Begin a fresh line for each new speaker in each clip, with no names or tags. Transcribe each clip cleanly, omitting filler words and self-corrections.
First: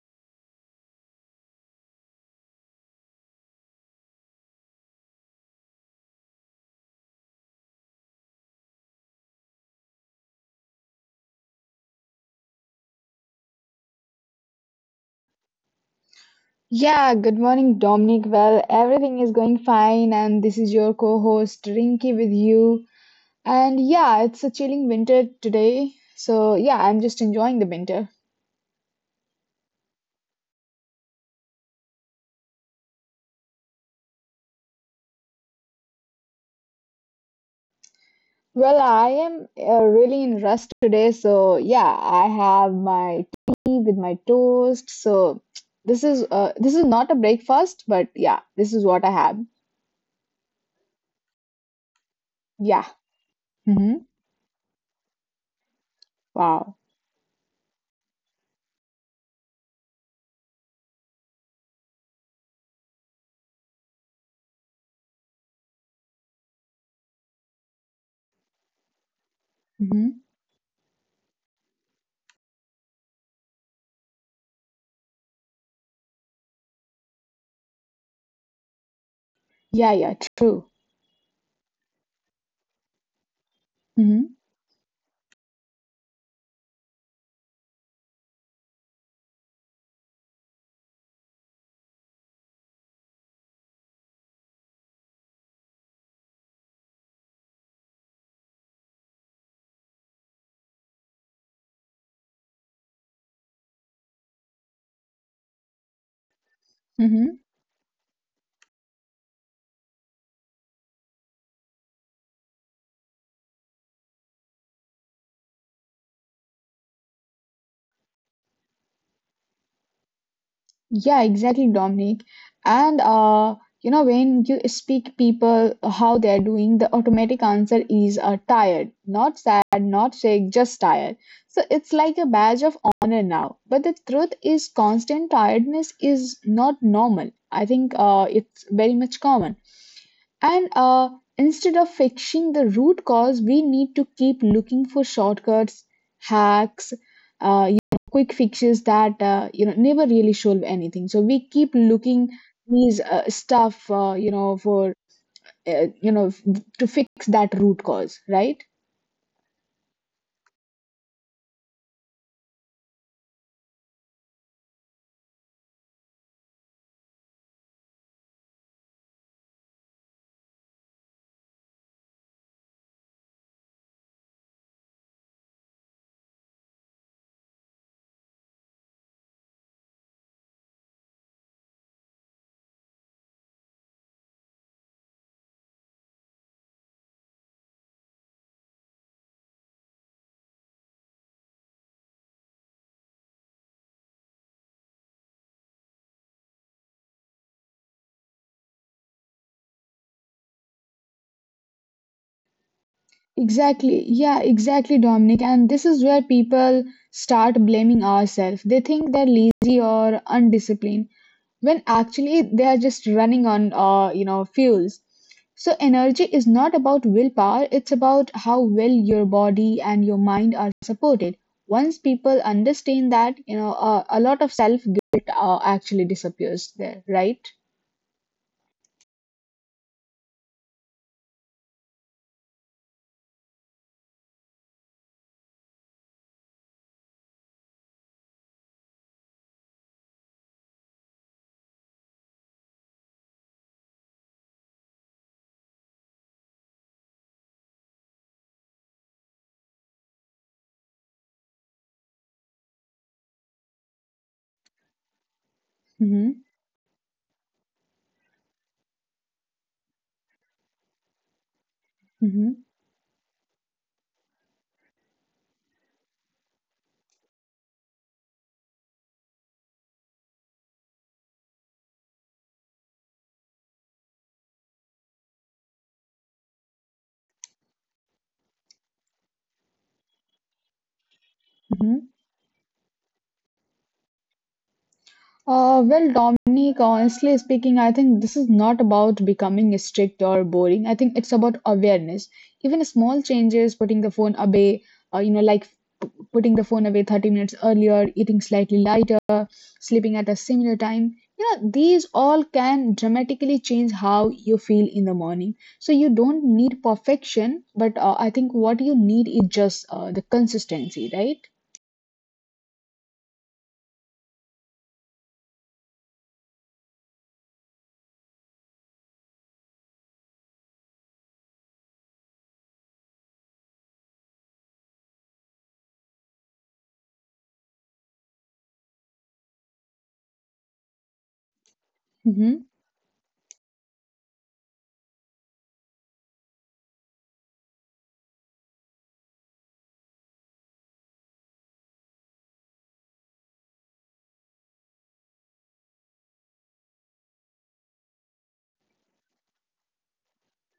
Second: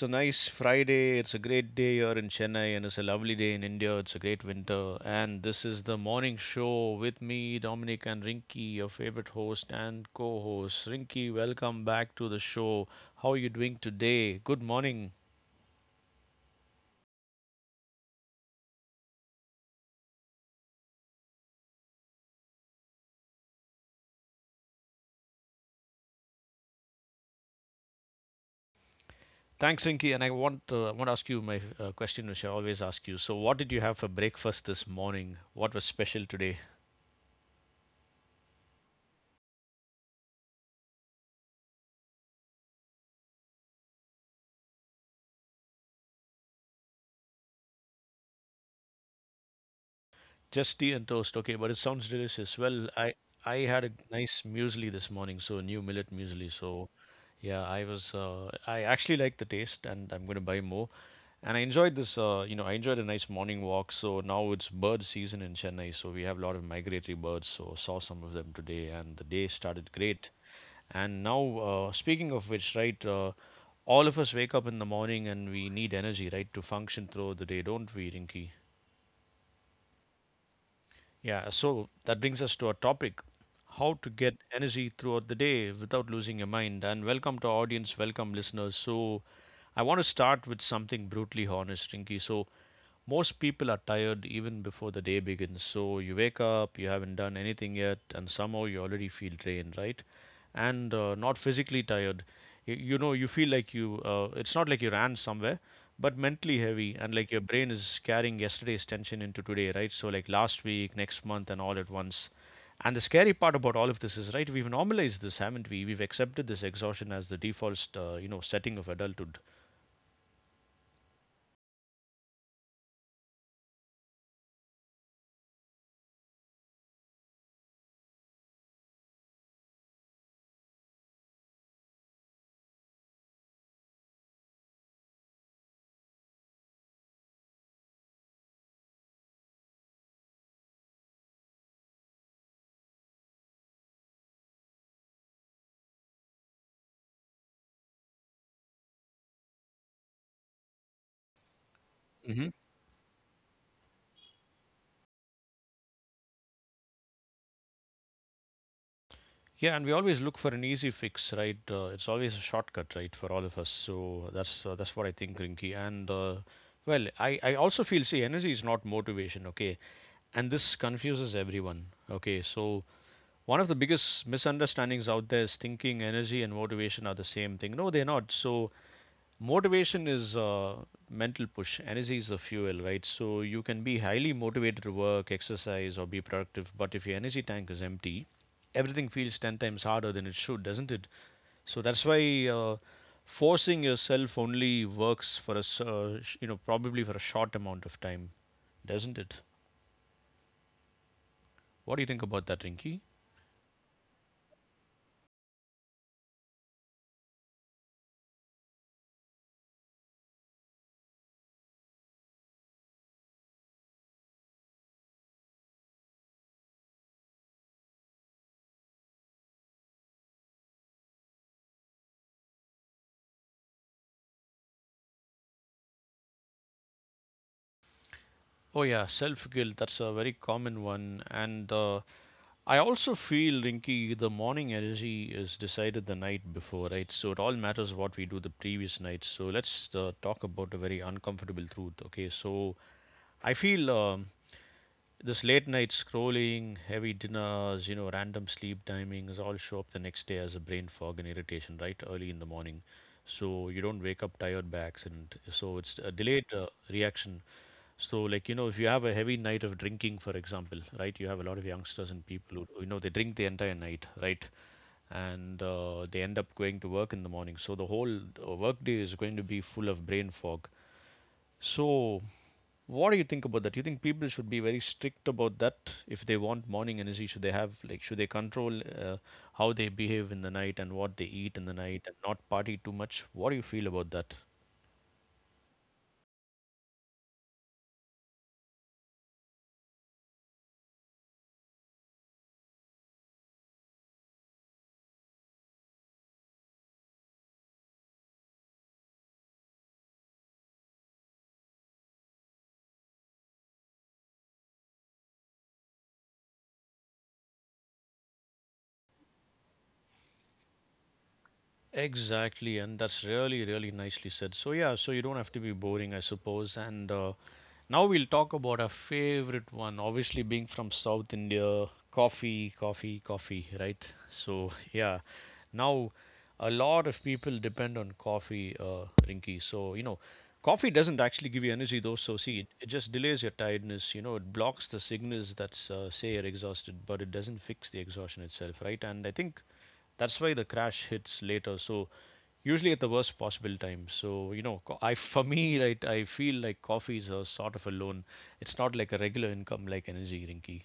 a nice Friday. It's a great day here in Chennai and it's a lovely day in India. It's a great winter. And this is the morning show with me, Dominic and Rinky, your favorite host and co host. Rinky, welcome back to the show. How are you doing today? Good morning.
Yeah, good morning, Dominic. Well, everything is going fine, and this is your co host Rinky with you. And yeah, it's a chilling winter today, so yeah, I'm just enjoying the winter.
Thanks, Rinky. And I want to ask you my question, which I always ask you. So, what did you have for breakfast this morning? What was special today?
Well, I am really in rust today, so yeah, I have my tea with my toast. So this is not a breakfast, but yeah, this is what I have.
Just tea and toast. Okay, but it sounds delicious. Well,
Yeah.
I I had a
Mm-hmm.
nice muesli this morning, so new millet muesli. So
Wow.
yeah, I actually like the taste, and I'm going to buy more. And I enjoyed this. You know, I enjoyed a nice morning walk. So now it's bird season in Chennai, so we have a lot of migratory birds. So saw some of them today, and the day started great.
Mm-hmm.
And now, speaking of which, right, all of us wake up in the morning and we need energy, right, to function through the day, don't we, Rinki?
Yeah, yeah, true.
Yeah, so that brings us to our topic, how to get
Mm-hmm.
energy throughout the day without losing your mind. And welcome to our audience, welcome listeners. So, I want to start with something brutally honest, Rinky. So, most people are tired even before the day begins. So you wake up, you haven't done anything yet, and somehow you already feel drained, right? And not physically tired. You know, you feel like it's not like you ran somewhere, but mentally heavy, and like your
Mm-hmm.
brain is carrying yesterday's tension into today, right? So, like last week, next month, and all at once. And the scary part about all of this is, right, we've normalized this, haven't we? We've accepted this exhaustion as the default, setting of adulthood.
Yeah, exactly, Dominic. And when you speak people how they're doing, the automatic answer is tired, not sad, not sick, just tired. So it's like a badge of honor now. But the truth is, constant tiredness is not normal. I think it's very much common. And instead of fixing the root cause, we need to keep looking for shortcuts, hacks, quick fixes that never really solve anything. So we keep looking these stuff, for uh, you know f- to fix that root cause, right?
Yeah, and we always look for an easy fix, right? It's always a shortcut, right, for all of us. So that's what I think, Rinky. And well, I also feel, see, energy is not motivation, okay? And this confuses everyone, okay? So one of the biggest misunderstandings out there is thinking energy and motivation are the same thing. No, they're not. So motivation is mental push. Energy is the fuel, right? So you can be highly motivated to work, exercise, or be productive, but if your energy tank is empty, everything feels 10 times harder than it should, doesn't it? So that's why forcing yourself only works for you know, probably for a short amount of time, doesn't it? What do you think about that, Rinky?
Exactly. Yeah, exactly, Dominic. And this is where people start blaming ourselves. They think they're lazy or undisciplined, when actually they are just running on fuels. So energy is not about willpower, it's about how well your body and your mind are supported. Once people understand that, a lot of self guilt actually disappears there, right?
Oh yeah, self guilt. That's a very common one, and I also feel, Rinky, the morning energy is decided the night before, right? So it all matters what we do the previous night. So let's talk about a very uncomfortable truth, okay? So I feel. This late night scrolling, heavy dinners, you know, random sleep timings all show up the next day as a brain fog and irritation, right? Early in the morning. So you don't wake up tired by accident. So it's a delayed
Mm-hmm.
reaction. So, like, you know, if you have a heavy night of drinking, for example, right, you have a lot of youngsters and people
Mm-hmm.
who, you know, they drink the entire night, right? And they end up going to work in the morning. So the whole workday is going to be full of brain fog. So, what do you think about that? Do you think people should be very strict about that if they want morning energy? Should they have, like, should they control how they behave in the night and what they eat in the night and
Mm-hmm.
not party too much? What do you feel about that?
Well, Dominic, honestly speaking, I think this is not about becoming strict or boring. I think it's about awareness. Even small changes, putting the phone away, uh, you know, like putting the phone away 30 minutes earlier, eating slightly lighter, sleeping at a similar time, these all can dramatically change how you feel in the morning. So you don't need perfection, but I think what you need is just the consistency, right?
Exactly, and that's really, really nicely said. So, yeah, so you don't have to be boring, I suppose. And now we'll talk about our favorite one, obviously, being from South India. Coffee, coffee, coffee, right? So, yeah, now a lot of people depend on coffee, Rinky. So, you know, coffee doesn't actually give you energy, though. So, see,
Mm-hmm.
it just delays your tiredness, you know, it blocks the signals that say you're exhausted, but it doesn't fix the exhaustion itself, right? And I think that's why the crash hits later. So, usually at the worst possible time. So you know, I for me, right, I feel like coffee is a sort of a loan. It's not like a regular income like energy, Rinky.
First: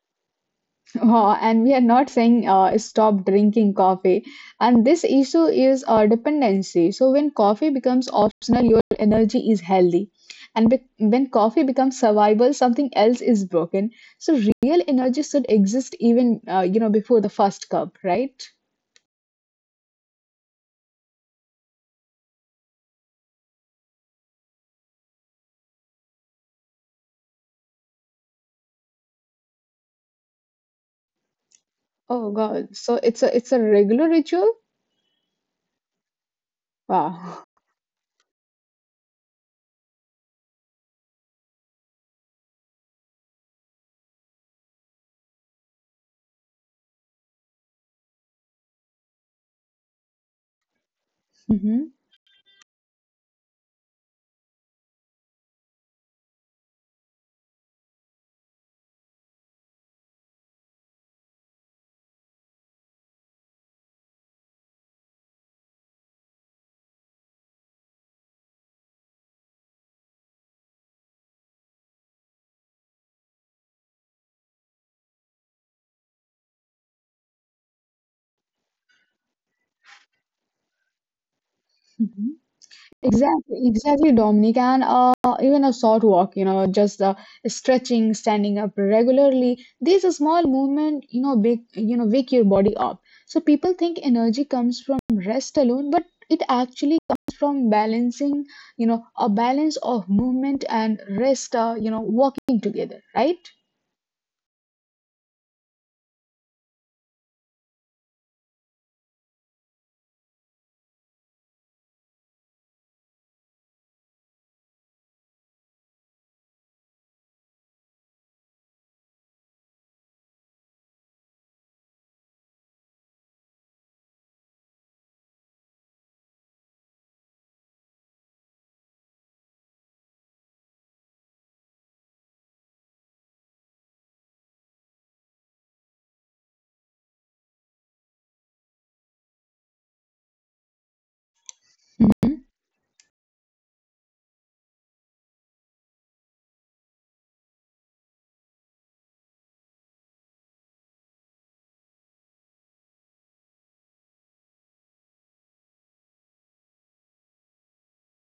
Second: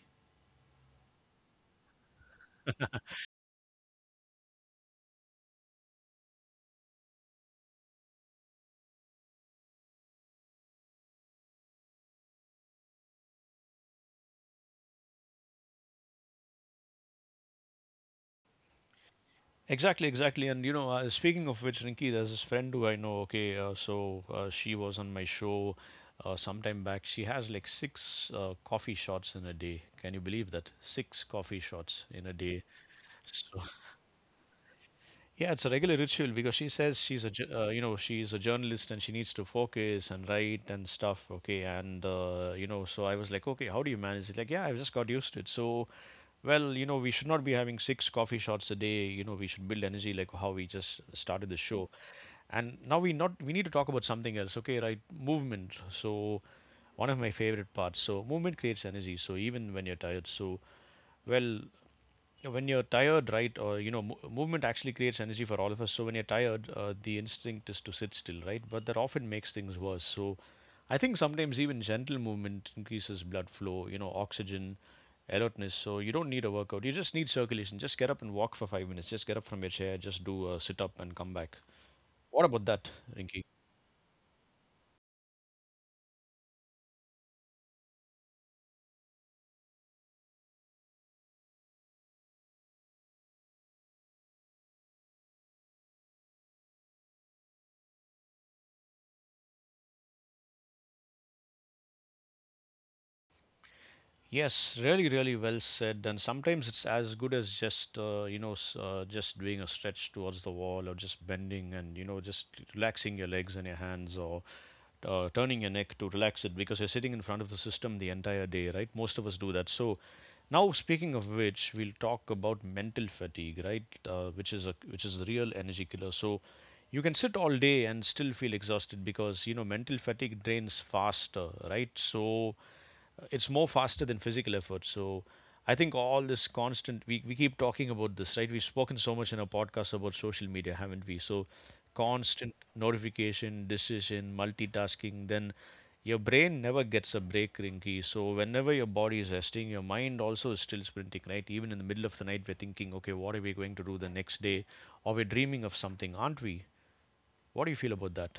And we are not saying stop drinking coffee. And this issue is dependency. So when coffee becomes optional, your energy is healthy. And when coffee becomes survival, something else is broken. So real energy should exist even before the first cup, right?
Exactly, exactly. And you know, speaking of which, Rinki, there's this friend who I know. Okay, she was on my show sometime back. She has like six coffee shots in a day. Can you believe that? Six coffee shots in a
Oh
day.
God. So it's a
So
it's a regular ritual.
yeah, it's a regular ritual because she says
Wow.
you know, she's a journalist and she needs to focus and write and stuff. Okay, and you know, so I was like, okay, how do you manage it? Like, yeah, I've just got used to it. So, well, you know, we should not be having six coffee shots a day. You know, we should build energy like how we just started the show.
Hmm.
And now we not we need to talk about something else. Okay, right, movement. So, one of my favorite parts. So movement creates energy. So even when you're tired. So well, yeah, when you're tired, right, or you know, movement actually creates energy for all of us. So when you're tired, the instinct is to sit still, right? But that often makes things worse. So I think sometimes even gentle movement increases blood flow, you know, oxygen, alertness. So you don't need a workout. You just need circulation. Just get up and walk for 5 minutes. Just get up from your chair. Just do a sit up and come back. What about that, Rinki?
Exactly, exactly, Dominic. And even a short walk, just stretching, standing up regularly. These are small movement, big, wake your body up. So people think energy comes from rest alone, but it actually comes from balancing, a balance of movement and rest, working together, right?
Yes, really, really well said. And sometimes it's as good as just you know s- just doing a stretch towards the wall, or just bending and you know just relaxing your legs and your hands, or turning your neck to relax it because you're sitting in front of the system the entire day, right? Most of us do that. So now, speaking of which, we'll talk about mental fatigue, right? Which is the real energy killer. So you can sit all day and still feel exhausted because you know mental fatigue drains faster, right? So it's more faster than physical effort. So I think all this constant, we keep talking about this, right? We've spoken so much in our podcast about social media, haven't we? So constant notification, decision, multitasking, then your brain never gets a break, Rinky. So whenever your body is resting, your mind also is still sprinting, right? Even in the middle of the night, we're thinking, okay, what are we going to do the next day? Or we're dreaming of something, aren't we? What do you feel about that?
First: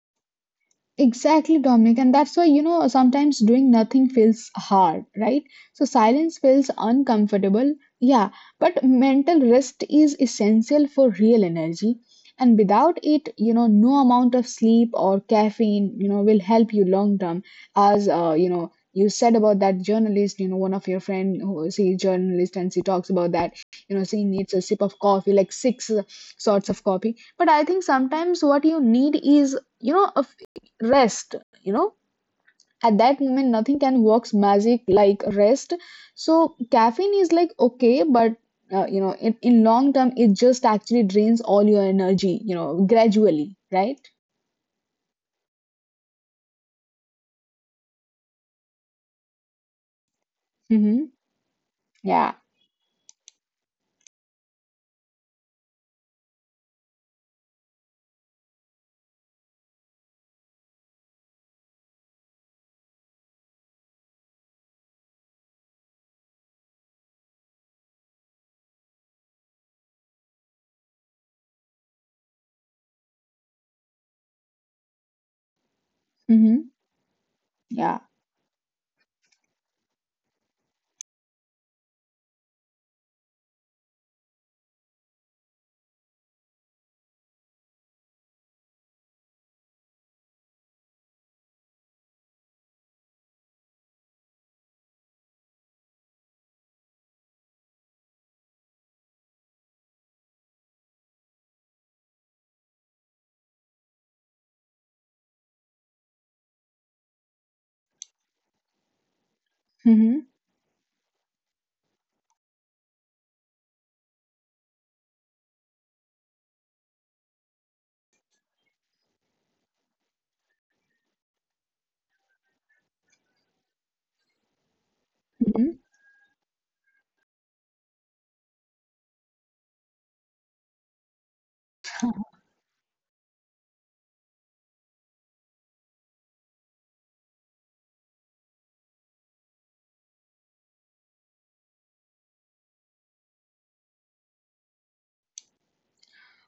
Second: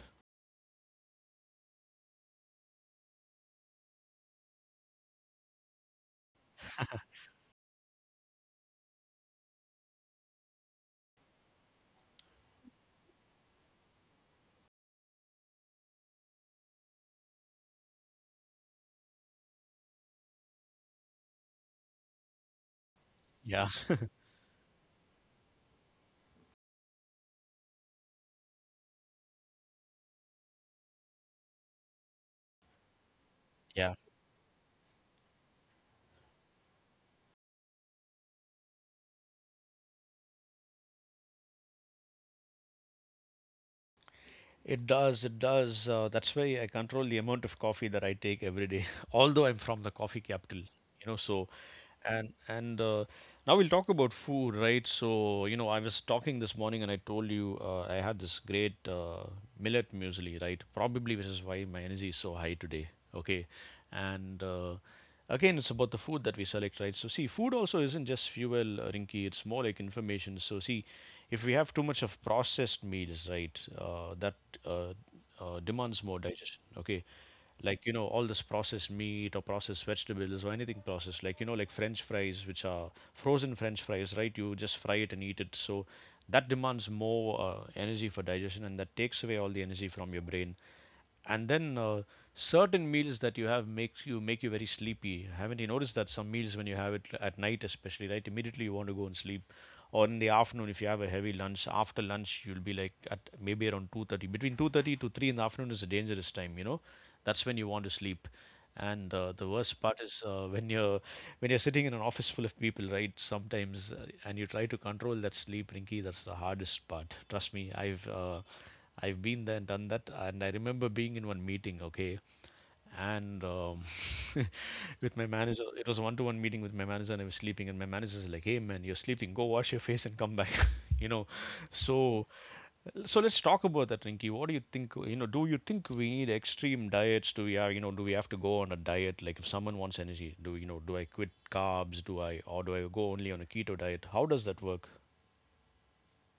Exactly, Dominic. And that's why, sometimes doing nothing feels hard, right? So silence feels uncomfortable. Yeah. But mental rest is essential for real energy. And without it, no amount of sleep or caffeine, will help you long term. As you said about that journalist, one of your friend who she's journalist and she talks about that,
Yeah.
she needs a sip of coffee, like six sorts of coffee. But I think sometimes what you need is a rest. you know at that moment nothing can works magic like rest. So caffeine is like okay, but in long term it just actually drains all your energy gradually, right?
It does, it does. That's why I control the amount of coffee that I take every day. Although I'm from the coffee capital,
Mm-hmm.
you know, so
Yeah.
and now we'll talk about food, right? So you know, I was talking this morning, and I told you I had this great millet muesli, right? Probably which is why my energy is so high today. Okay, and again, it's about the food that we select, right? So see, food also isn't just fuel, Rinky. It's more like information. So see, if we have too much of processed meals, right, that uh, demands more
Mm-hmm.
digestion, okay, like
Yeah.
all this processed meat or processed vegetables or anything processed, like like french fries, which are frozen french fries, right? You just fry it and eat it. So that demands more energy for digestion, and that takes away all the energy from your brain. And then certain meals that you have make you very sleepy. Haven't you noticed that some meals, when you have it at night especially, right, immediately you want to go and sleep? Or in the afternoon, if you have a heavy lunch, after lunch you'll be like, at maybe around 2:30, between 2:30 to 3 in the afternoon is a dangerous time, you know. That's when you want to sleep. And the worst part
Mm-hmm.
is when you're sitting in an office full of people, right? Sometimes and you try to control that sleep, Rinky, that's the hardest part. Trust me, I've been there and done that. And I remember being in one meeting, okay, and with my
Mm-hmm.
manager. It was a one to one meeting with my manager, and I was sleeping. And my manager's like, "Hey, man, you're sleeping. Go wash your face and come back." you know, so so let's talk about that, Rinky. What do you think? You know, do you think we need extreme diets? Do we are, you know, Do we have to go on a diet? Like, if someone wants energy, do I quit carbs? Do I go only on a keto diet? How does that work?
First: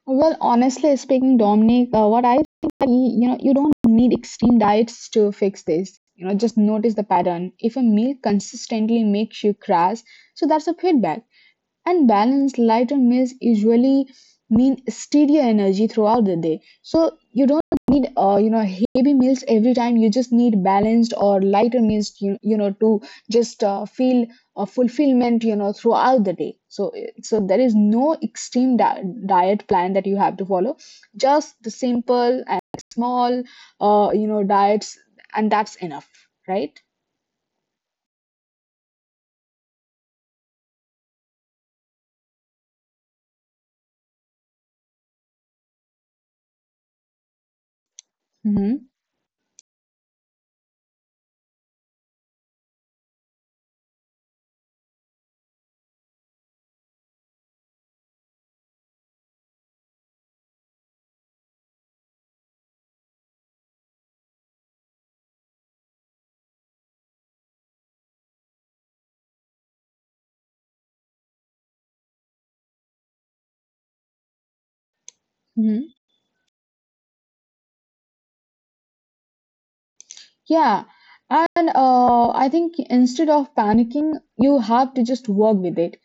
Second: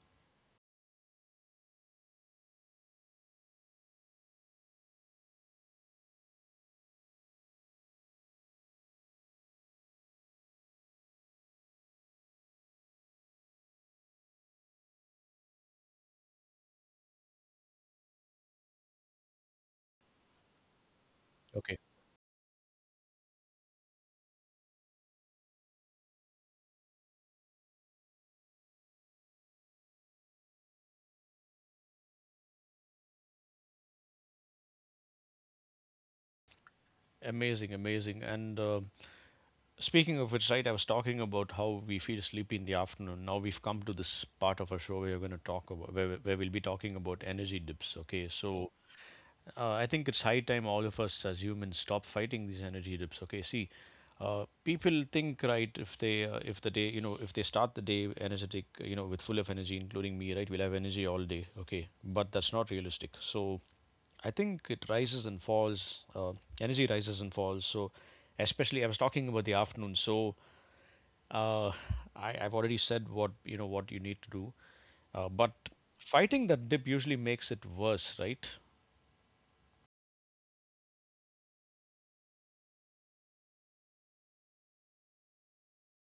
Well, honestly speaking, Dominic, what I think that you don't need extreme diets to fix this. Just notice the pattern. If a meal consistently makes you crash, so that's a feedback. And balanced lighter meals usually mean steadier energy throughout the day, so you don't need heavy meals every time. You just need balanced or
Okay,
lighter meals, you know to just feel fulfillment, throughout the day. So there is no extreme diet plan that you have to follow. Just the simple and small diets, and that's enough, right?
amazing, amazing, and. Speaking of which, right, I was talking about how we feel sleepy in the afternoon. Now we've come to this part of our show, where we're going to talk about where we'll be talking about energy dips. Okay, so
Mm-hmm.
I think it's high time all of us as humans stop fighting these energy dips. Okay, see, people think, right, if the day, if they start the day energetic, with full of energy, including me, right, we'll have energy all day. Okay, but that's not realistic. So I think it rises and falls. Energy rises and falls. So especially I was talking about the afternoon. So uh, I've already said what you need to do, but
Mm-hmm.
fighting that dip usually makes it worse, right?
Yeah, and I think instead of panicking, you have to just work with it.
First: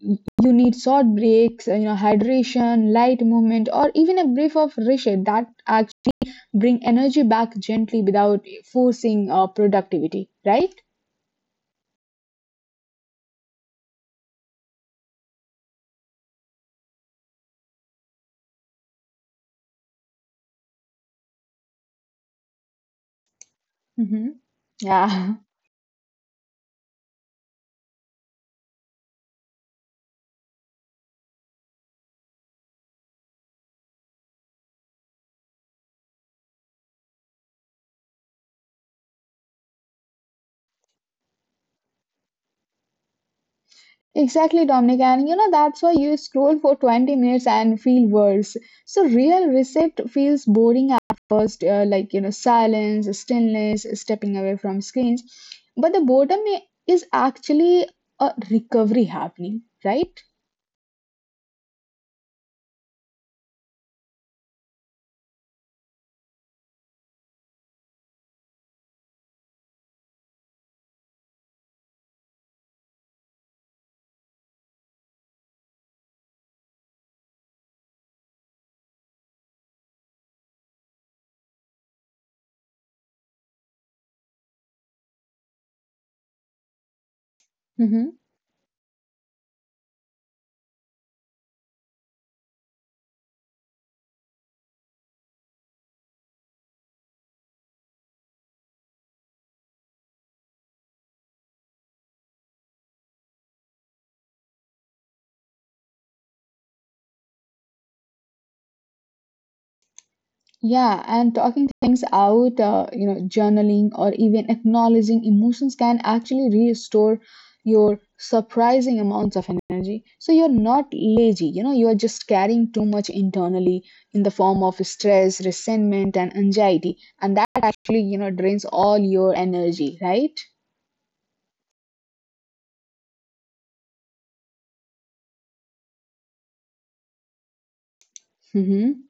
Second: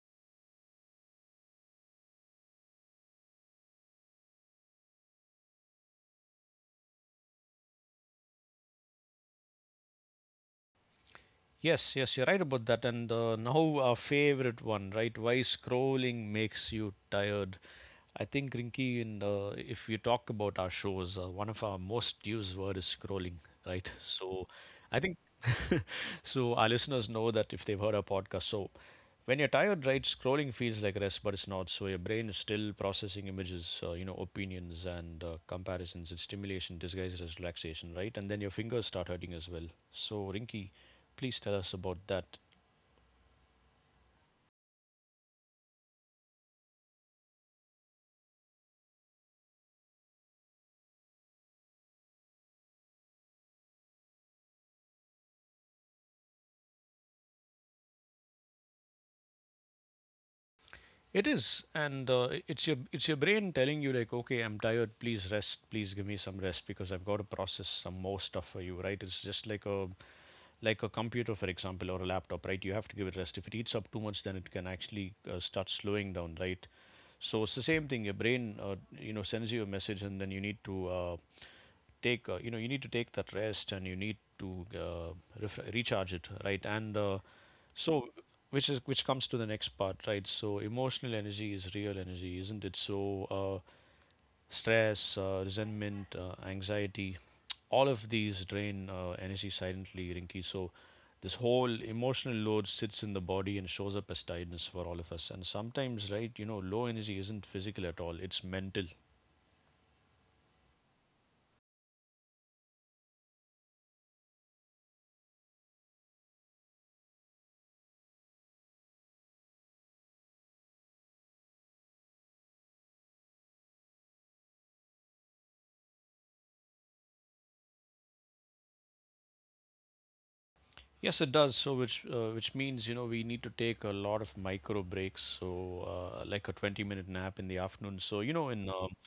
You need short breaks, hydration, light movement, or even a brief of reset that actually bring energy back gently without forcing productivity, right?
Yes, yes, you're right about that. And now our favorite one, right? Why scrolling makes you tired. I think, Rinky, in if you talk about our shows, one of our most used word is scrolling, right?
Hmm.
So I think,
Yeah.
so our listeners know that if they've heard our podcast. So when you're tired, right, scrolling feels like rest, but it's not. So your brain is still processing images, opinions, and comparisons. It's stimulation disguised as relaxation, right? And then your fingers start hurting as well. So, Rinky, please tell us about that.
Exactly, Dominic. And that's why you scroll for 20 minutes and feel worse. So real reset feels boring at first, like, silence, stillness, stepping away from screens. But the boredom is actually a recovery happening, right?
It is, and it's your brain telling you, like, okay, I'm tired. Please rest. Please give me some rest, because I've got to process some more stuff for you, right? It's just like a computer, for example, or a laptop, right? You have to give it rest. If it eats up too much, then it can actually start slowing down, right? So it's the same thing. Your brain, sends you a message, and then you need to take, you need to take that rest, and you need to recharge it, right? And
Mm-hmm.
so, which comes to the next part, right? So emotional energy is real energy, isn't it? Uh, Stress, resentment, anxiety, all of these drain energy silently, Rinki. So this whole emotional load sits in the body and shows up as tiredness for all of us. And sometimes, right, you know, low energy isn't physical at all, it's mental.
Yeah, and talking things out, journaling or even acknowledging emotions can actually restore your surprising amounts of energy. So you're not lazy, you're just carrying too much internally in the form of stress, resentment, and anxiety. And that actually drains all your energy, right?
Yes, it does. So, which means, you know, we need to take a lot of micro breaks. So, like a 20-minute nap in the afternoon. So, you know,
Mm-hmm.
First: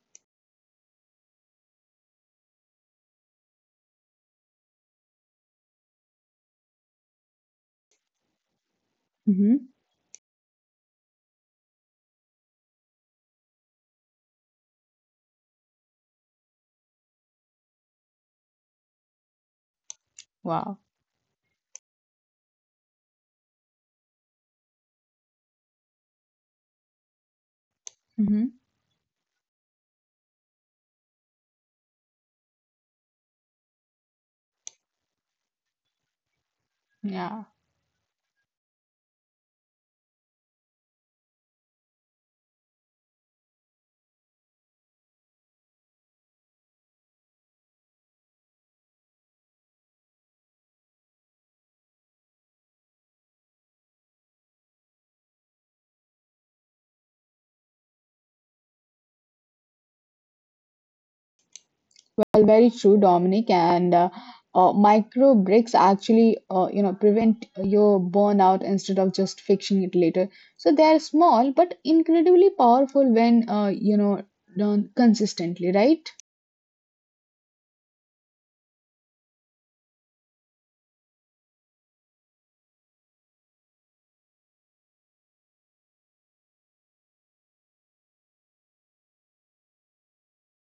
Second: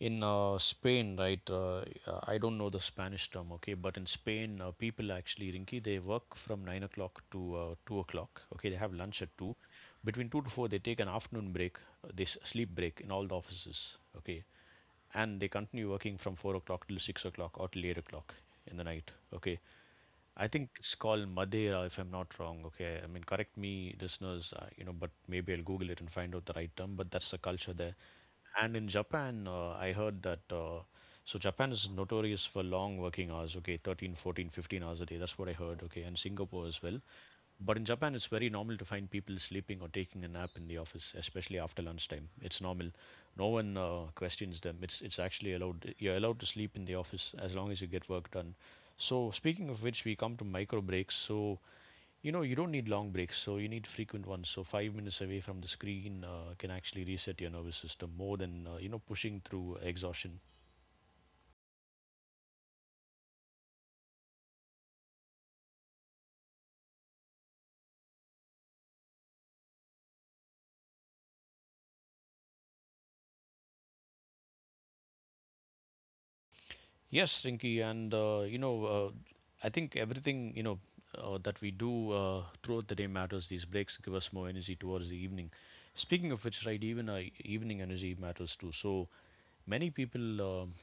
in Spain, right? I don't know the Spanish term, okay, but in Spain, people actually, Rinki, they work from 9 o'clock to 2 o'clock. Okay, they have lunch at two.
Mm-hmm.
Between two to four, they take an afternoon break, they sleep break in all the offices. Okay, and they continue working from 4 o'clock till 6 o'clock or till 8 o'clock in the night. Okay, I think
Wow.
it's called Madeira, if I'm not wrong. Okay, I mean, correct me, listeners. But maybe I'll Google it and find out the right term. But that's the culture there.
Mm-hmm.
And in Japan, I heard that. So Japan is notorious for long working hours. Okay, 13, 14, 15 hours a day. That's what I heard. Okay, and Singapore as well.
Yeah.
But in Japan, it's very normal to find people sleeping or taking a nap in the office, especially after lunchtime. It's normal. No one questions them. It's actually allowed. You're allowed to sleep in the office as long as you get work done. So speaking of which, we come to micro breaks. So you know, you don't need long breaks. So you need frequent ones. So 5 minutes away from the screen can actually reset your nervous system more than pushing through exhaustion.
Well, very true, Dominic. And micro breaks actually prevent your burnout instead of just fixing it later. So they are small but incredibly powerful when done consistently, right?
Yes, Rinky, and I think everything, you know, that we do throughout the day matters. These breaks give us more energy towards the evening. Speaking of which, right, even evening energy matters too. So many people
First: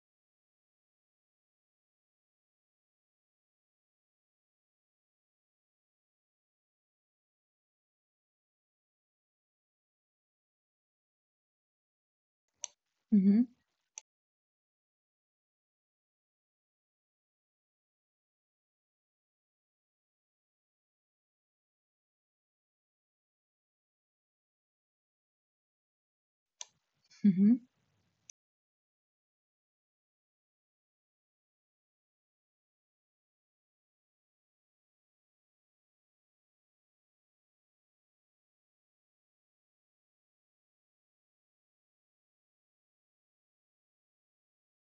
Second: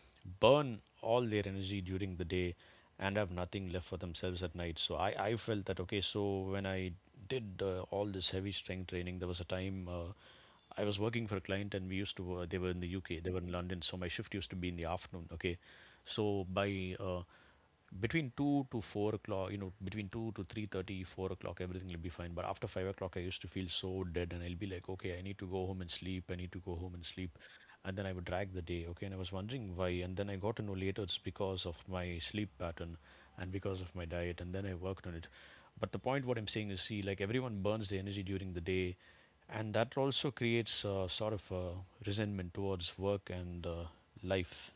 burn all their energy during the day and have nothing left for themselves at night. So I felt that, okay. So when I did all this heavy strength training, there was a time I was working for a client, and they were in the UK, they were
Mm-hmm.
in London. So my shift used to be in the afternoon, okay. So by between 2 to 4 o'clock, you know, between 2 to 3:30, 4 o'clock everything will be fine, but after 5 o'clock I used to feel so dead, and I'll be like, okay, I need to go home and sleep, I need to go home and sleep.
Mm-hmm.
And then I would drag the day. Okay, and I was wondering why, and then I got to know later it's because of my sleep pattern and because of my diet, and then I worked on it. But the point what I'm saying is, see, like everyone burns their energy during the day, and that also creates sort of resentment towards work and life.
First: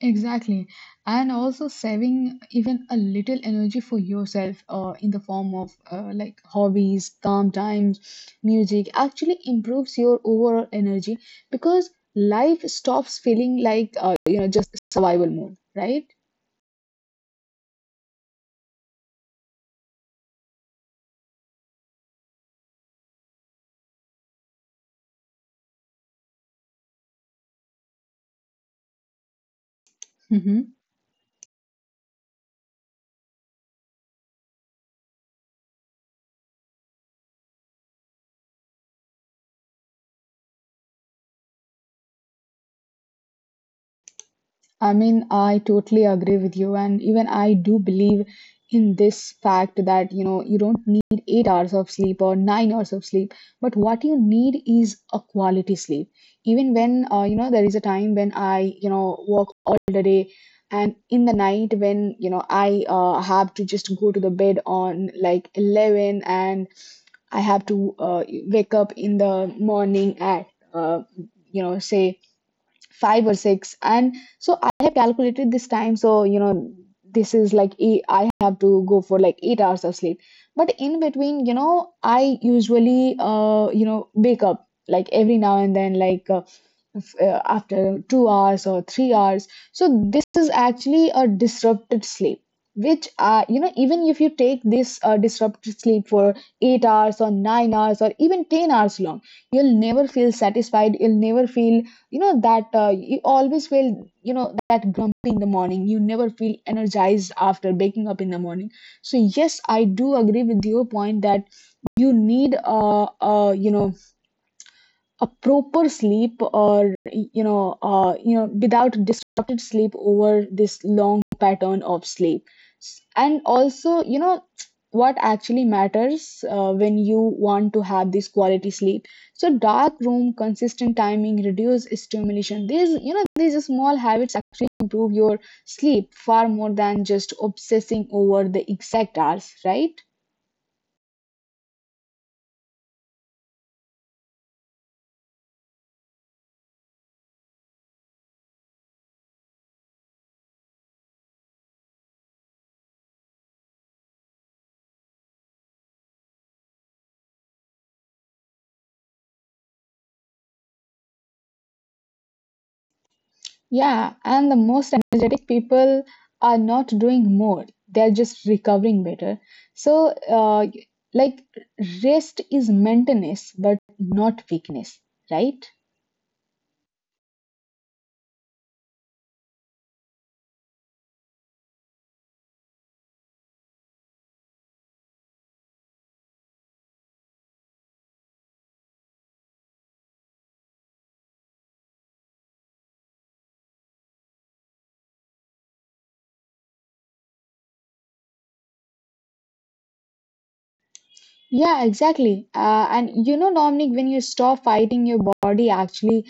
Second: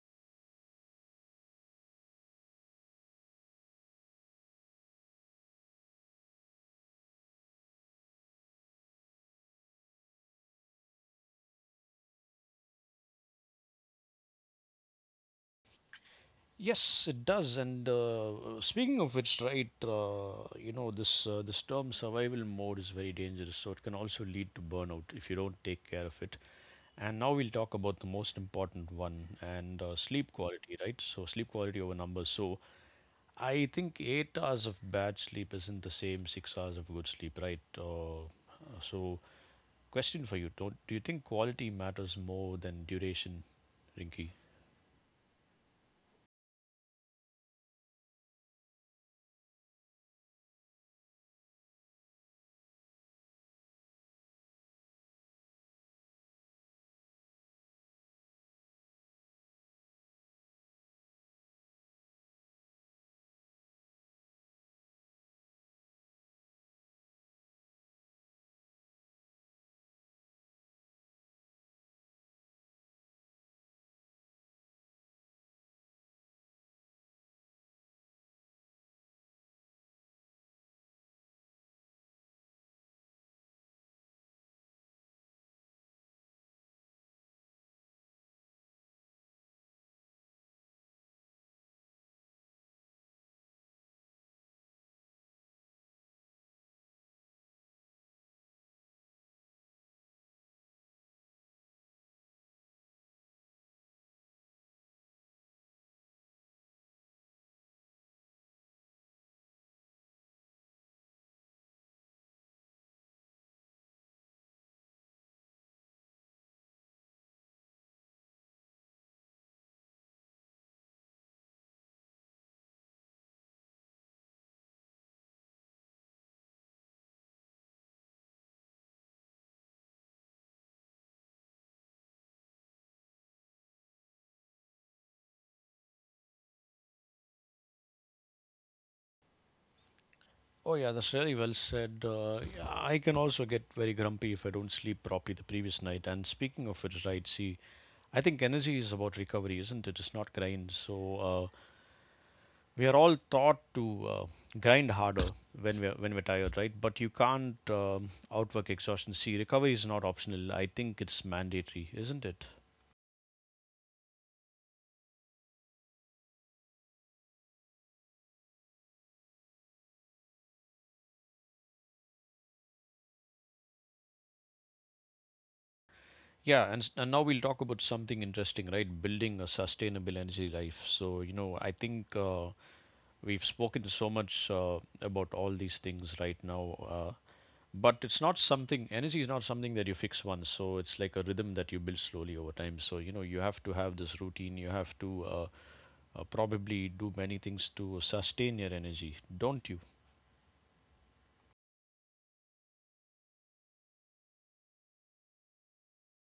Exactly. And also saving even a little energy for yourself in the form of like hobbies, calm times, music actually improves your overall energy, because life stops feeling like, just survival mode, right?
Yes, it does. And speaking of which, right, this term survival mode is very dangerous. So it can also lead to burnout if you don't take care of it. And now we'll talk about the most important one, and sleep quality,
Hmm.
right? So, sleep quality over numbers. So I think 8 hours of bad sleep isn't the same 6 hours of good sleep, right? So, question for you: Don't do you think quality matters more than duration, Rinky?
I mean, I totally agree with you, and even I do believe in this fact that you don't need 8 hours of sleep or 9 hours of sleep, but what you need is a quality sleep. Even when there is a time when I work all the day, and in the night when I have to just go to the bed on like 11, and I have to wake up in the morning at uh, say 5 or 6. And so I have calculated this time, so this is like eight. I have to go for like 8 hours of sleep, but in between I usually wake up like every now and then, like after 2 hours or 3 hours. So this is actually a disrupted sleep, which even if you take this disrupted sleep for 8 hours or 9 hours or even 10 hours long, you'll never feel satisfied. You'll never feel that you always feel that grumpy in the morning. You never feel energized after waking up in the morning. So yes, I do agree with your point that you need a proper sleep, or without disrupted sleep over this long pattern of sleep. And also what actually matters when you want to have this quality sleep, so dark room, consistent timing, reduce stimulation, these you know these small habits actually improve your sleep far more than just obsessing over the exact hours, right?
Oh yeah, that's really well said. Yeah, I can also get very grumpy if I don't sleep properly the previous night. And speaking of it, right? See, I think energy is about recovery, isn't it? It's not grind. We are all taught to grind harder when we're tired, right? But you can't outwork exhaustion. See, recovery is not optional. I think it's mandatory, isn't it?
Yeah, and the most energetic people are not doing more, they're just recovering better. So, like, rest is maintenance, but not weakness, right?
Yeah, and now we'll talk about something interesting, right? Building a sustainable energy life. So you know, I think we've spoken so much about all these things right now, but it's not something, energy is not something that you fix once. So it's like a rhythm that you build slowly over time. So you know, you have to have this routine, you have to probably do many things to sustain your energy, don't you?
Yeah, exactly. And Dominic, when you stop fighting your body,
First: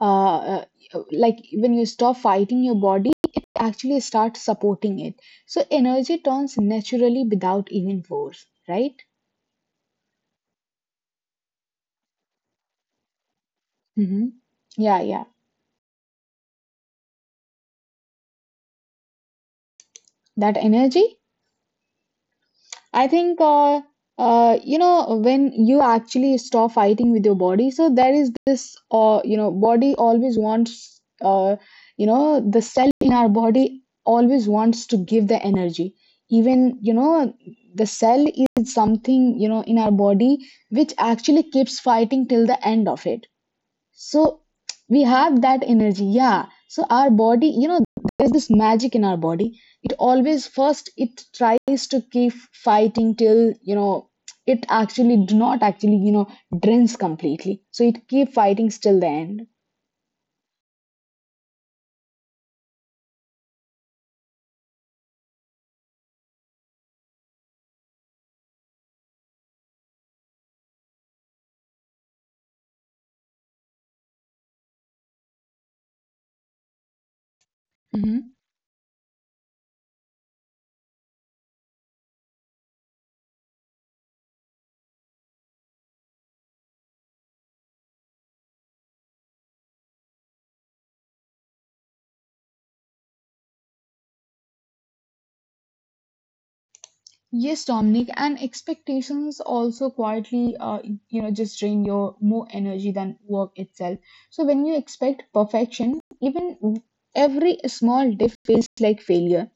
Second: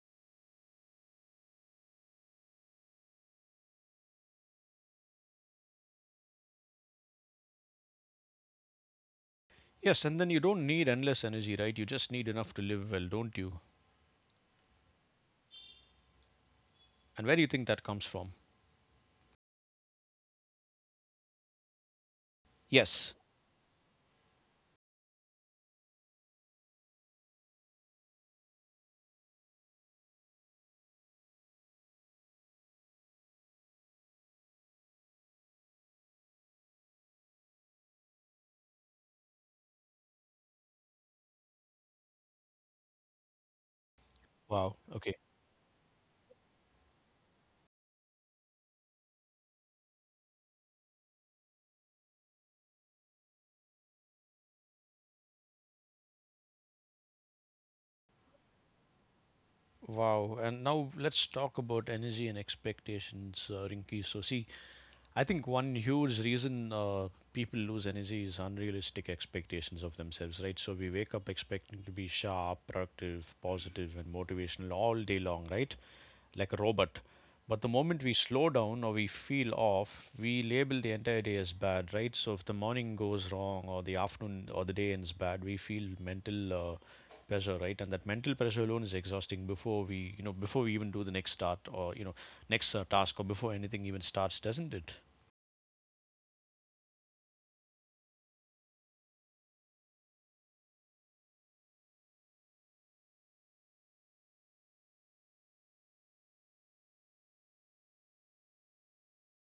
uh, uh, when you stop fighting your body, it actually starts supporting it. So energy turns naturally without even force, right?
Yes, and then you don't need endless energy, right? You just need enough to live well, don't you?
Mm-hmm. Yeah, yeah.
And where do you think that comes from?
That energy, I
Yes.
think when you actually stop fighting with your body, so there is this body always wants the cell in our body always wants to give the energy. Even the cell is something in our body which actually keeps fighting till the end of it. So
Wow.
we
Okay.
have that energy, yeah. So our body, there's this magic in our body. It always first it tries to keep fighting till it actually do not actually drains completely. So it keep fighting till the end.
Wow. And now let's talk about energy and expectations, Rinki. So, see, I think one huge reason people lose energy is unrealistic expectations of themselves, right? So we wake up expecting to be sharp, productive, positive, and motivational all day long, right? Like a robot. But the moment we slow down or we feel off, we label the entire day as bad, right? So if the morning goes wrong, or the afternoon, or the day ends bad, we feel mental pressure, right? And that mental pressure alone is exhausting before we, you know, before we even do the next start, or, you know, next task, or before anything even starts, doesn't it?
Yes, Dominic, and expectations also quietly, just drain your more energy than work itself. So when you expect perfection, even every small dip feels like failure.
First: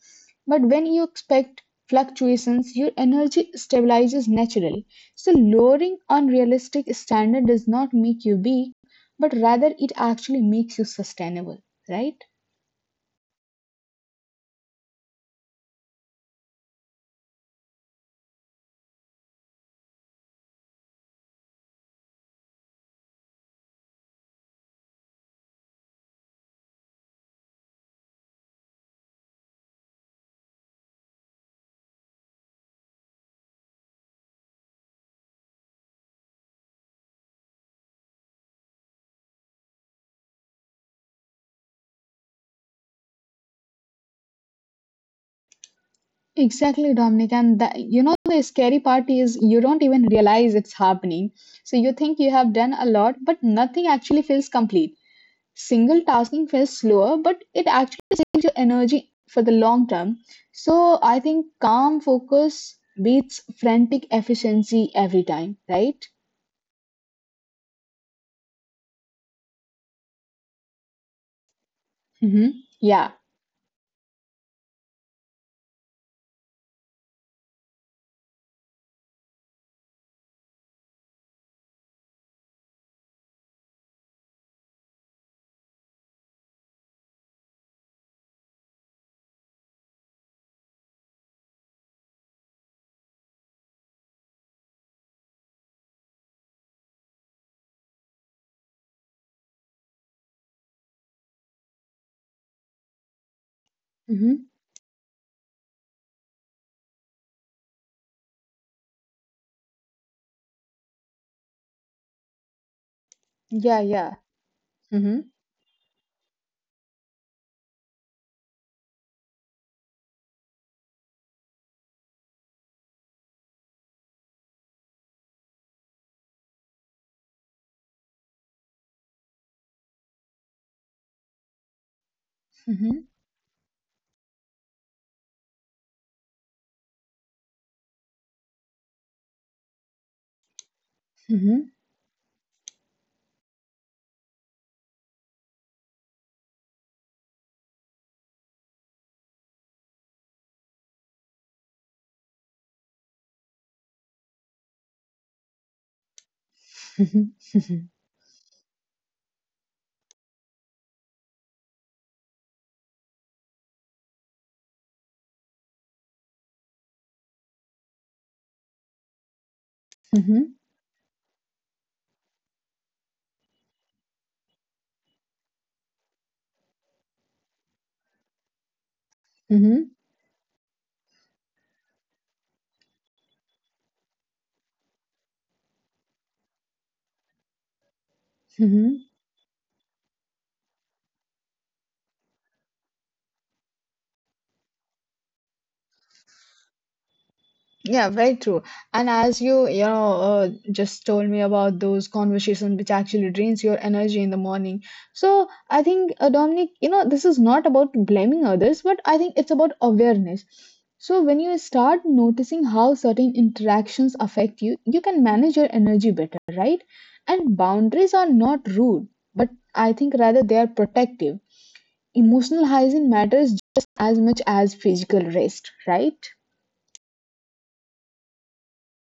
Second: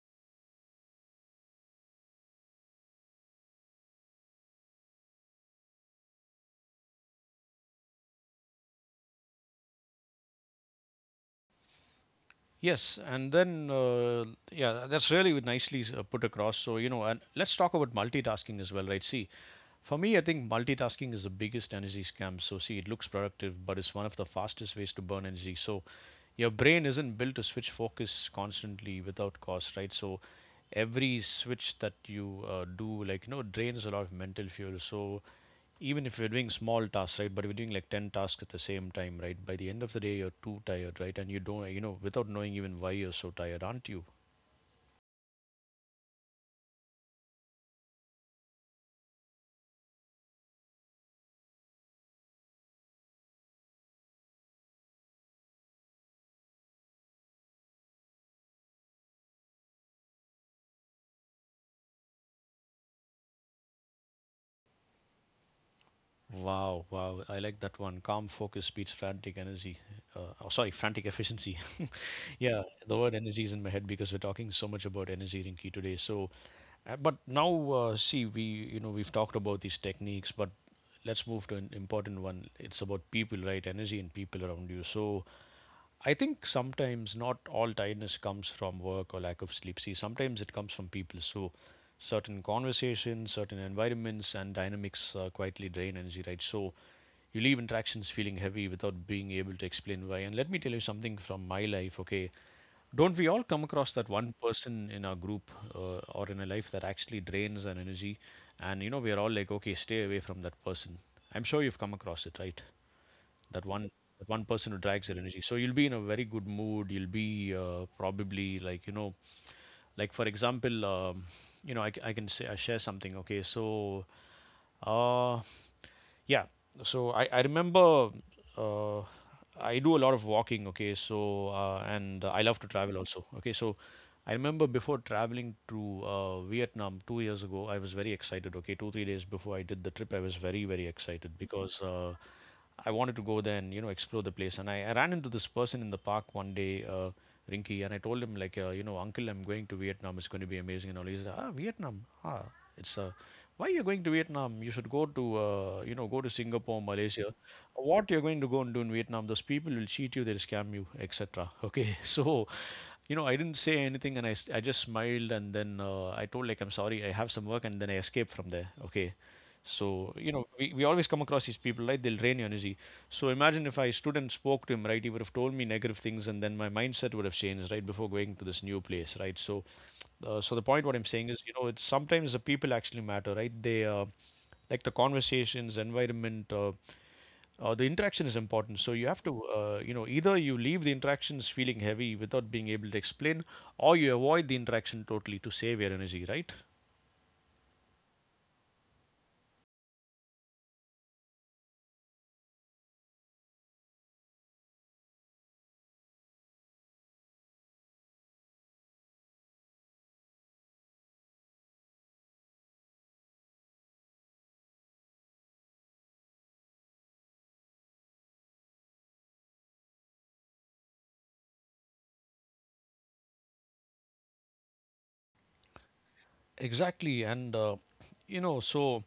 But when you expect fluctuations, your energy stabilizes naturally. So lowering unrealistic standard does not make you weak, but rather it actually makes you sustainable, right?
Yes, and then yeah, that's really nicely put across. So you know, and let's talk about multitasking as well, right? See, for me, I think multitasking is the biggest energy scam. So, see, it looks productive, but it's one of the fastest ways to burn energy. So your brain isn't built to switch focus constantly without cost, right? So every switch that you do, like, you know, drains a lot of mental fuel. So, even if you're doing small tasks, right, but if you're doing like 10 tasks at the same time, right, by the end of the day, you're too tired, right? And you don't, you know, without knowing even why you're so tired, aren't you?
Exactly, Dominic. And the scary part is you don't even realize it's happening. So you think you have done a lot, but nothing actually feels complete. Single tasking feels slower, but it actually saves your energy for the long term. So I think calm focus beats frantic efficiency every time, right?
Wow, wow. I like that one. Calm focus beats frantic energy. Oh, sorry, frantic efficiency.
Mm-hmm.
Yeah, the word
Yeah.
energy is in my head because we're talking so much about energy, Rinki, today. So, but now, see, we we've talked about these techniques, but let's move to an important one. It's about people, right? Energy and people around you. So, I think sometimes not all tiredness comes from work or lack of sleep. See, sometimes it comes from people. So, certain conversations, certain environments, and dynamics quietly drain energy, right? So you leave interactions feeling heavy without being able to explain why. And let me tell you something from my life, okay? Don't we all come across that one
Mm-hmm.
person in our group or in a life that actually drains our energy? And you know, we are all like, okay, stay away from that person. I'm sure you've come across it, right? that
Yeah,
one
yeah.
that one person who drags your
Mm-hmm.
energy. So you'll be in a very good mood, you'll be probably like, you know, like for example, you know, I can say I share something, okay? So uh yeah. So I remember, uh I do a lot of walking, okay? So and I love to
Mm-hmm.
travel also, okay? So I remember before traveling to Vietnam 2 years ago, I was very excited, okay? 2 3 days before I did the trip, I was very excited
Mm-hmm.
because I wanted to go there and you know explore the place. And I ran into this person in the park one day, Rinky, and I told him like, you know, uncle, I'm going to Vietnam. It's going to be amazing and all. He said, ah, Vietnam, ah, it's why you're going to Vietnam? You should go to you know go to Singapore, Malaysia.
Mm-hmm.
What you're going to go and do in Vietnam? Those people will cheat you, they'll scam you, etc. Okay, so you know, I didn't say anything and I just smiled and then I told like I'm sorry, I have some work and then I escaped from there. Okay. So, you know,
Mm-hmm.
we always come across these people, right? They'll drain your energy. So imagine if I stood and spoke to him, right? He would have told me negative things and then my mindset would have changed, right? Before going to this new place, right? So,
Mm-hmm.
so the point what I'm saying is, you know, it's sometimes the people actually matter, right? Like the conversations, environment, the interaction is important. So
Mm-hmm.
you have to, you know, either you leave the interactions feeling heavy without being able to explain, or you avoid the interaction totally to save your energy, right?
Yeah, very true. And as you just told me about those conversations which actually drains your energy in the morning. So I think, Dominic, you know, this is not about blaming others, but I think it's about awareness. So when you start noticing how certain interactions affect you, you can manage your energy better, right? And boundaries are not rude, but I think rather they are protective. Emotional hygiene matters just as much as physical rest, right?
Exactly. And you know, so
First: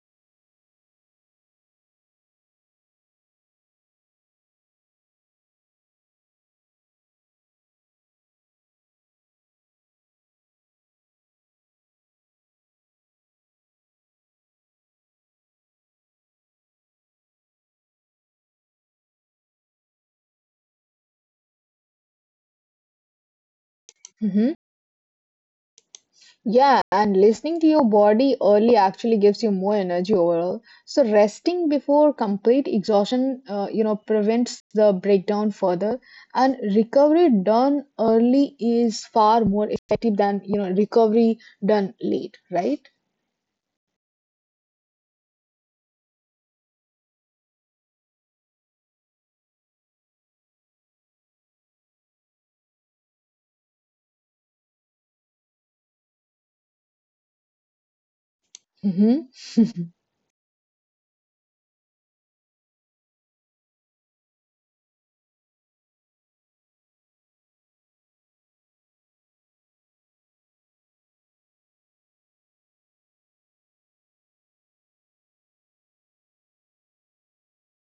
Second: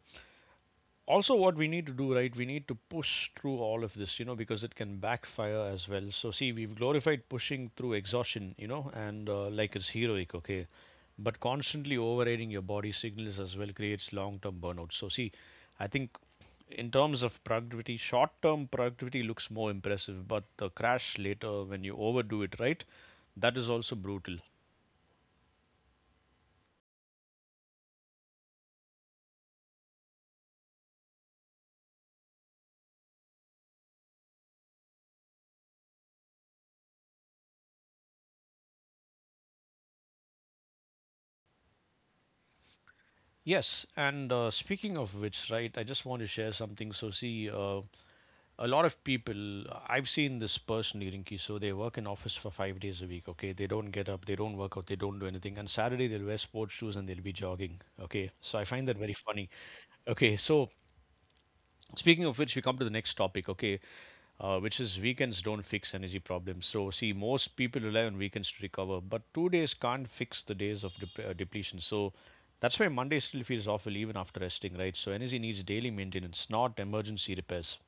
also what we need to do, right, we need to push through all of this, you know, because it can backfire as well. So see, we've glorified pushing through exhaustion, you know, and like it's heroic, okay, but constantly overriding your body signals as well creates long term burnout. So see, I think in terms of productivity, short term productivity looks more impressive, but the crash later when you overdo it, right, that is also brutal.
Yeah, and listening to your body early actually gives you more energy overall. So resting before complete exhaustion, prevents the breakdown further. And recovery done early is far more effective than, you know, recovery done late, right?
Yes, and speaking of which, right, I just want to share something. So, see, a lot of people I've seen this personally, Rinki. So they work in office for 5 days a week, okay? They don't get up, they don't work out, they don't do anything, and Saturday they'll wear sports shoes and they'll be jogging, okay? So I find that very
Mm-hmm.
funny. Okay, so speaking of which, we come to the next topic. Okay, which is weekends don't fix energy problems. So see, most people rely on weekends to recover, but two days can't fix the days of depletion. So that's why Monday still feels awful even after resting, right? So energy needs daily maintenance, not emergency repairs.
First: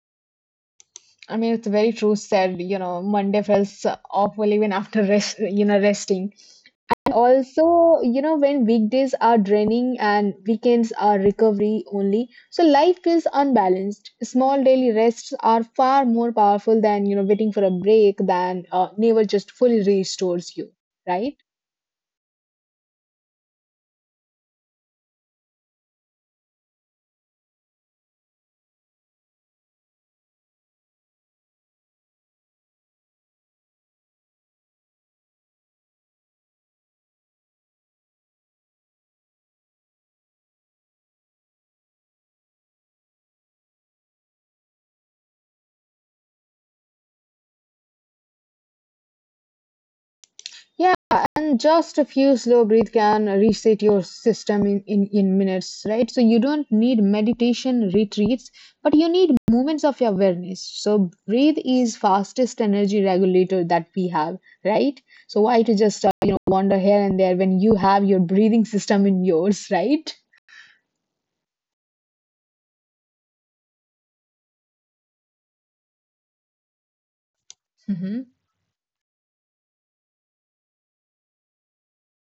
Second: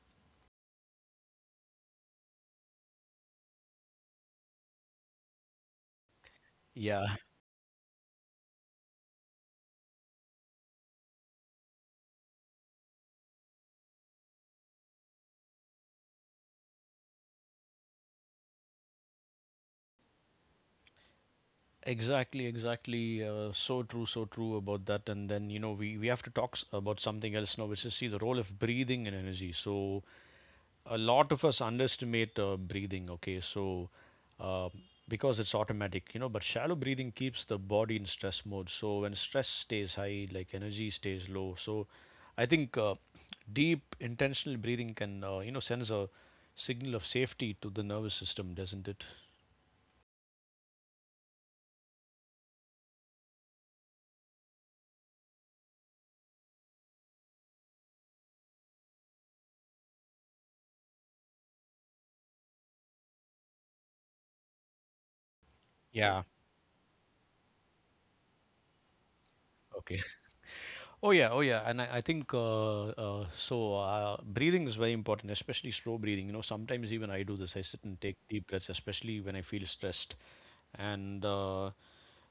I mean, it's very true said, you know, Monday feels awful even after rest, you know, resting. And
Yeah.
also, you know, when weekdays are draining and weekends are recovery only, so life feels unbalanced. Small daily rests are far more powerful than, you know, waiting for a break than never just fully restores you, right?
Exactly, exactly. So true, so true about that. And then, you know, we have to about something else now, which is, see, the role of breathing and energy. So, a lot of us underestimate breathing, okay? So, uh, because it's automatic, you know, but shallow breathing keeps the body in stress mode. So, when stress stays high, like energy stays low. So, I think deep, intentional breathing can, you know, sends a signal of safety to the nervous system, doesn't it?
Yeah, and just a few slow breath can reset your system in minutes, right? So you don't need meditation retreats, but you need moments of awareness. So breathe is fastest energy regulator that we have, right? So why to just
Yeah.
you know wander here and there when you have your breathing system in yours,
Okay.
right?
Oh yeah, oh yeah, and I think so. Breathing is very important, especially slow breathing. You know, sometimes even I do this. I sit and take
Mm-hmm,
deep breaths, especially when I feel stressed. And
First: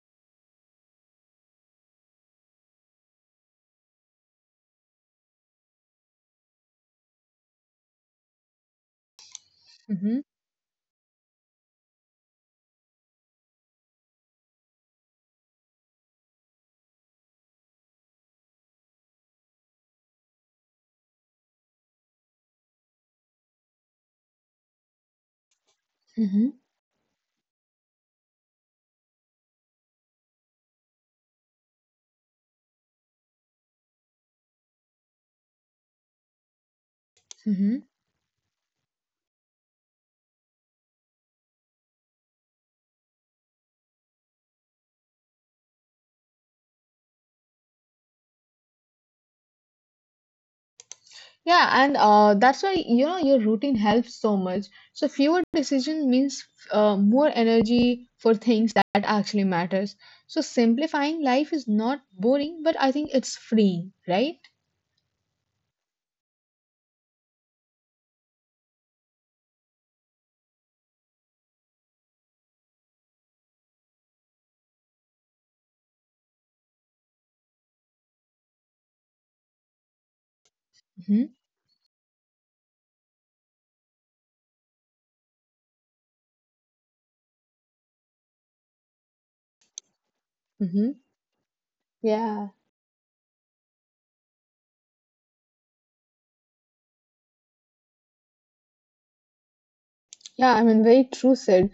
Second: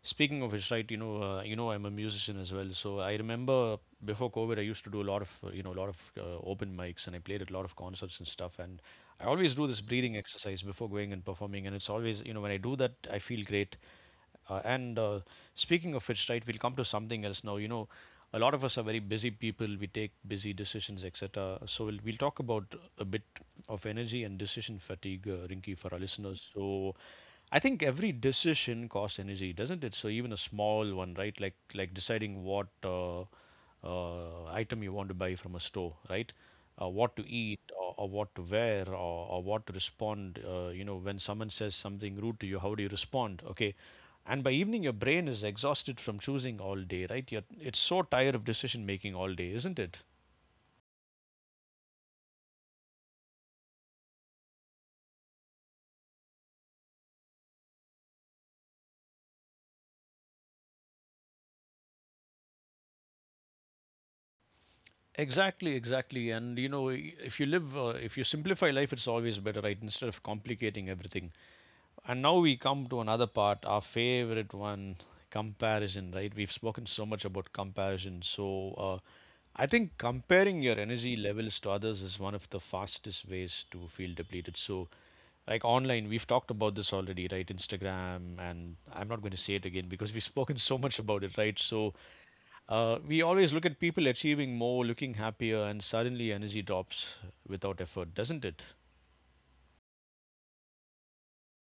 speaking of which, right, you know, I'm a musician as well. So I remember before COVID, I used to do a lot of, a lot of open mics, and I played at a lot of concerts and stuff. And I always do this breathing
mm-hmm,
exercise before going and performing, and it's always, you know, when I do that, I feel great. And Speaking of which, right, we'll come to something else now. You know, a lot of us are very busy people. We take busy decisions, et cetera. So we'll talk about a bit of energy and decision fatigue, Rinki, for our listeners.
mm-hmm,
So I think every decision costs energy, doesn't it? So even a small one, right, like deciding what item you want to buy from a store, right? What to eat,
mm-hmm.
or what to wear, or what to respond. You know, when someone says something rude to you, how do you respond? Okay, and by evening your brain is exhausted from choosing all day, right? You're, it's so tired of decision making all day, isn't it?
Yeah, and that's why you know your routine helps so much. So fewer decision means more energy for things that actually matters. So simplifying life is not boring, but I think it's freeing, right?
Exactly, exactly. And you know, if you live, if you simplify life, it's always better, right? Instead of complicating everything. And now we come to another part, our favorite one, comparison, right? We've spoken so much about comparison. So I think comparing your energy
Mm-hmm.
levels to others is one of the fastest ways to feel depleted. So, like online, we've talked about this already, right? Instagram, and I'm not going to say it again because we've spoken so much
Mm-hmm.
about it, right? So,
Yeah,
we always look at people achieving more, looking happier, and suddenly energy drops without effort, doesn't it?
yeah, I mean, very true, said.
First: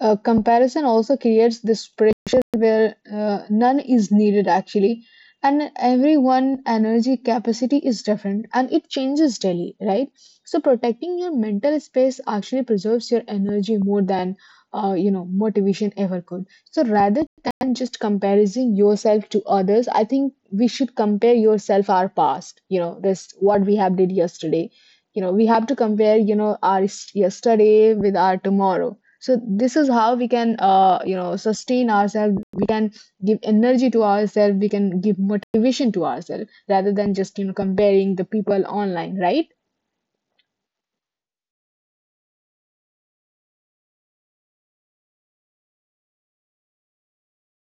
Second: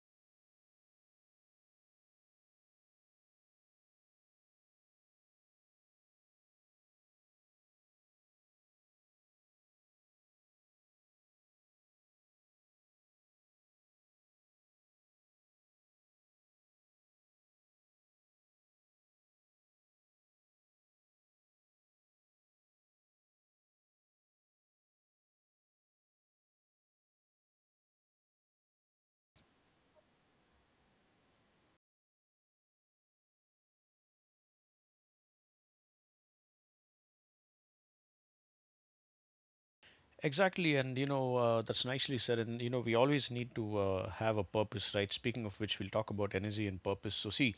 Comparison also creates this pressure where none is needed actually, and everyone energy capacity is different and it changes daily, right? So protecting your mental space actually preserves your energy more than you know motivation ever could. So rather than just comparing yourself to others, I think we should compare yourself our past. You know this what we have did yesterday. You know we have to compare you know our s- yesterday with our tomorrow. So this is how we can you know sustain ourselves, we can give energy to ourselves, we can give motivation to ourselves rather than just you know comparing the people online, right?
Exactly, and you know, that's nicely said. And you know, we always need to have a purpose, right? Speaking of which, we'll talk about energy and purpose. So, see,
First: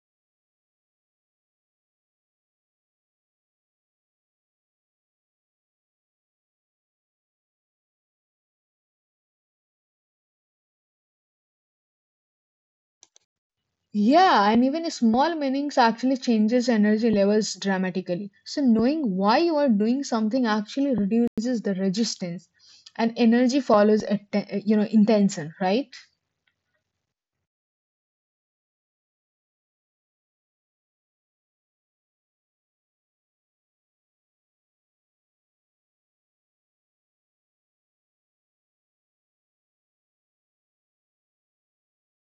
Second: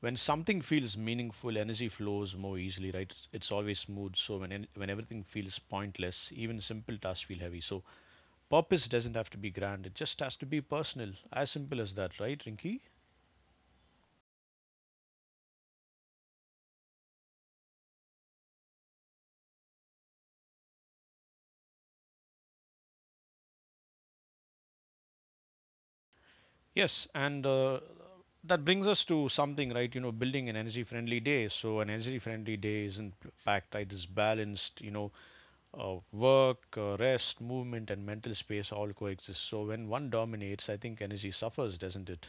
when something feels meaningful, energy flows more easily, right? It's always smooth. So, when everything feels pointless, even simple tasks feel heavy. So, purpose doesn't have to be grand, it just has to be personal. As simple as that, right, Rinky?
Yeah, and even small meanings actually changes energy levels dramatically, so knowing why you are doing something actually reduces the resistance, and energy follows you know intention, right?
Yes, and that brings us to something, right? You know, building an energy friendly day. So, an energy friendly day isn't packed, right? It's balanced, you know, work, rest, movement, and mental space all coexist. So, when one dominates, I think energy suffers, doesn't it?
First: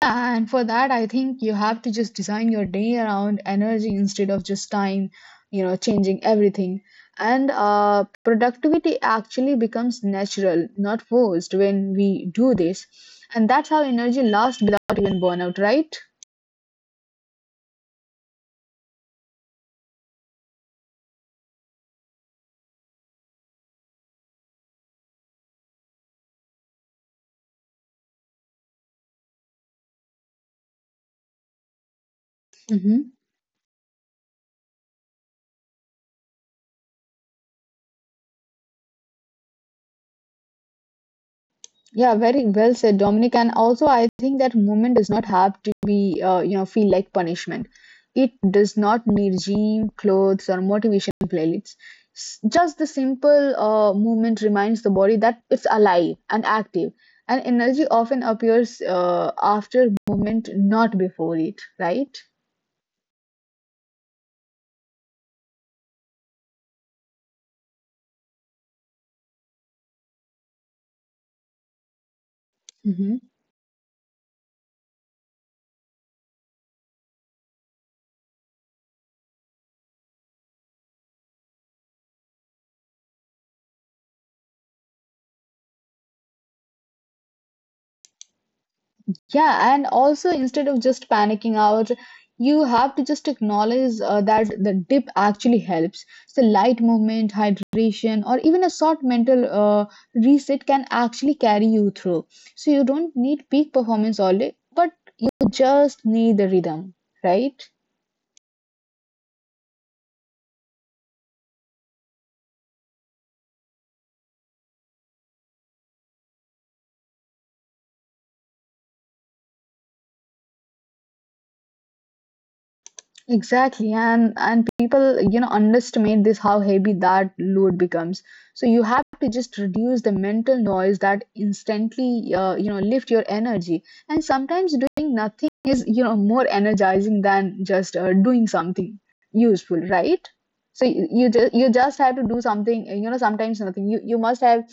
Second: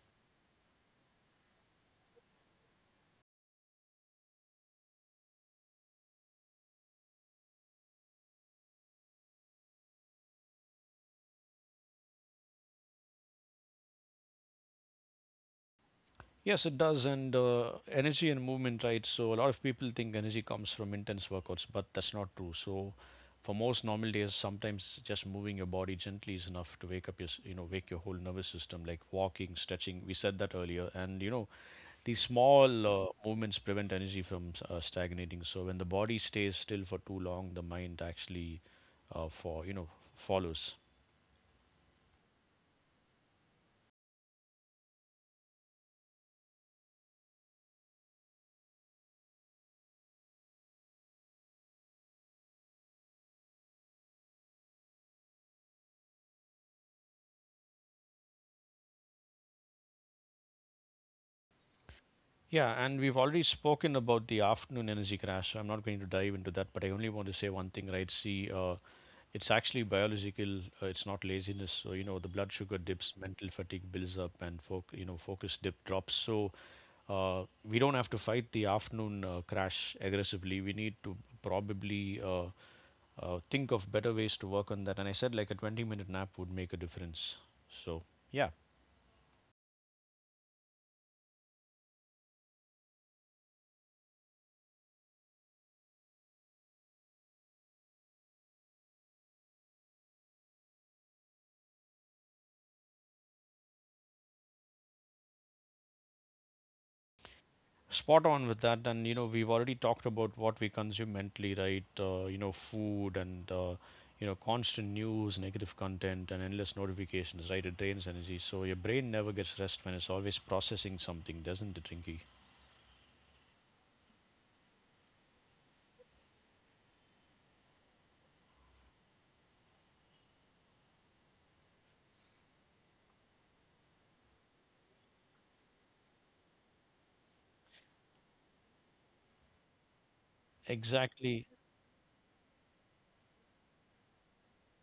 Yeah, and for that, I think you have to just design your day around energy instead of just time, you know, changing everything. And productivity actually becomes natural, not forced, when we do this. And that's how energy lasts without even burnout, right?
Yes, it does. And energy and movement, right? So, a lot of people think energy comes from intense workouts, but that's not true. So, for most normal days, sometimes just moving your body gently is enough to wake up your, s- you know, wake your whole nervous system, like walking, stretching. We said that earlier. And, you know, these small
Hmm.
movements prevent energy from stagnating. So, when the body stays still for too long, the mind actually, uh, for, you know, follows.
Yeah, very well said, Dominic. And also, I think that movement does not have to be, you know, feel like punishment. It does not need gym, clothes, or motivation playlists. Just the simple movement reminds the body that it's alive and active. And energy often appears after movement, not before it, right?
Yeah, and we've already spoken about the afternoon energy crash, so I'm not going to dive into that, but I only want to say one thing, right? See, it's actually biological, it's not laziness. So, you know, the blood sugar dips,
Mhm.
mental fatigue builds up, and focus dip drops. So, we don't have to fight the afternoon crash aggressively. We need to probably think of better ways to work on that. And I said like a 20-minute nap would make a difference. So, yeah.
Yeah, and also instead of just panicking out, you have to just acknowledge that the dip actually helps. So light movement, hydration, or even a short mental reset can actually carry you through. So you don't need peak performance all day, but you just need the rhythm, right?
Spot on with that. And, you know, we've already talked about what we consume mentally, right? You know, food and, constant news, negative content, and endless notifications, right? It drains energy. So your brain never gets rest when it's always processing something, doesn't it, Rinky?
Exactly, and people, you know, underestimate this how heavy that load becomes. So you have to just reduce the mental noise that instantly, you know, lift your energy. And sometimes doing nothing is, you know, more energizing than just doing something useful, right? So you, you
Exactly.
just you just have to do something, you know, sometimes nothing. You must have,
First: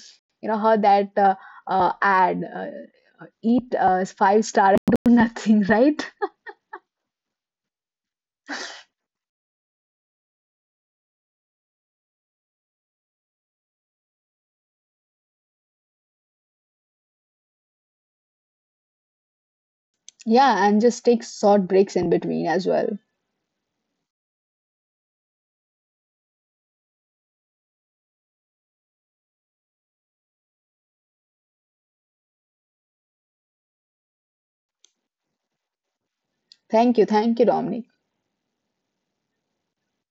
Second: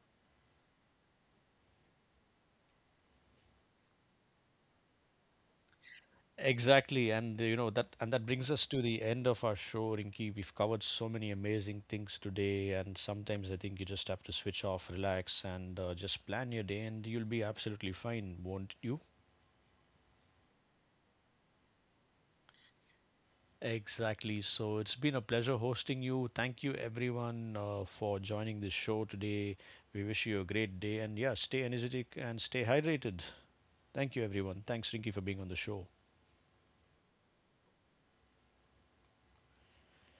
you know, heard that ad, eat five star, and do nothing, right?
Exactly. And, you know, that brings us to the end of our show, Rinky. We've covered so many amazing things today. And sometimes I think you just have to switch off, relax, and just plan your day, and you'll be absolutely fine, won't you?
Yeah, and just take short breaks in between as well.
Exactly. So it's been a pleasure hosting you. Thank you, everyone, for joining this show today. We wish you a great day. And yeah, stay energetic and stay hydrated. Thank you, everyone. Thanks, Rinky, for being on the show.
Thank you. Thank you, Dominic.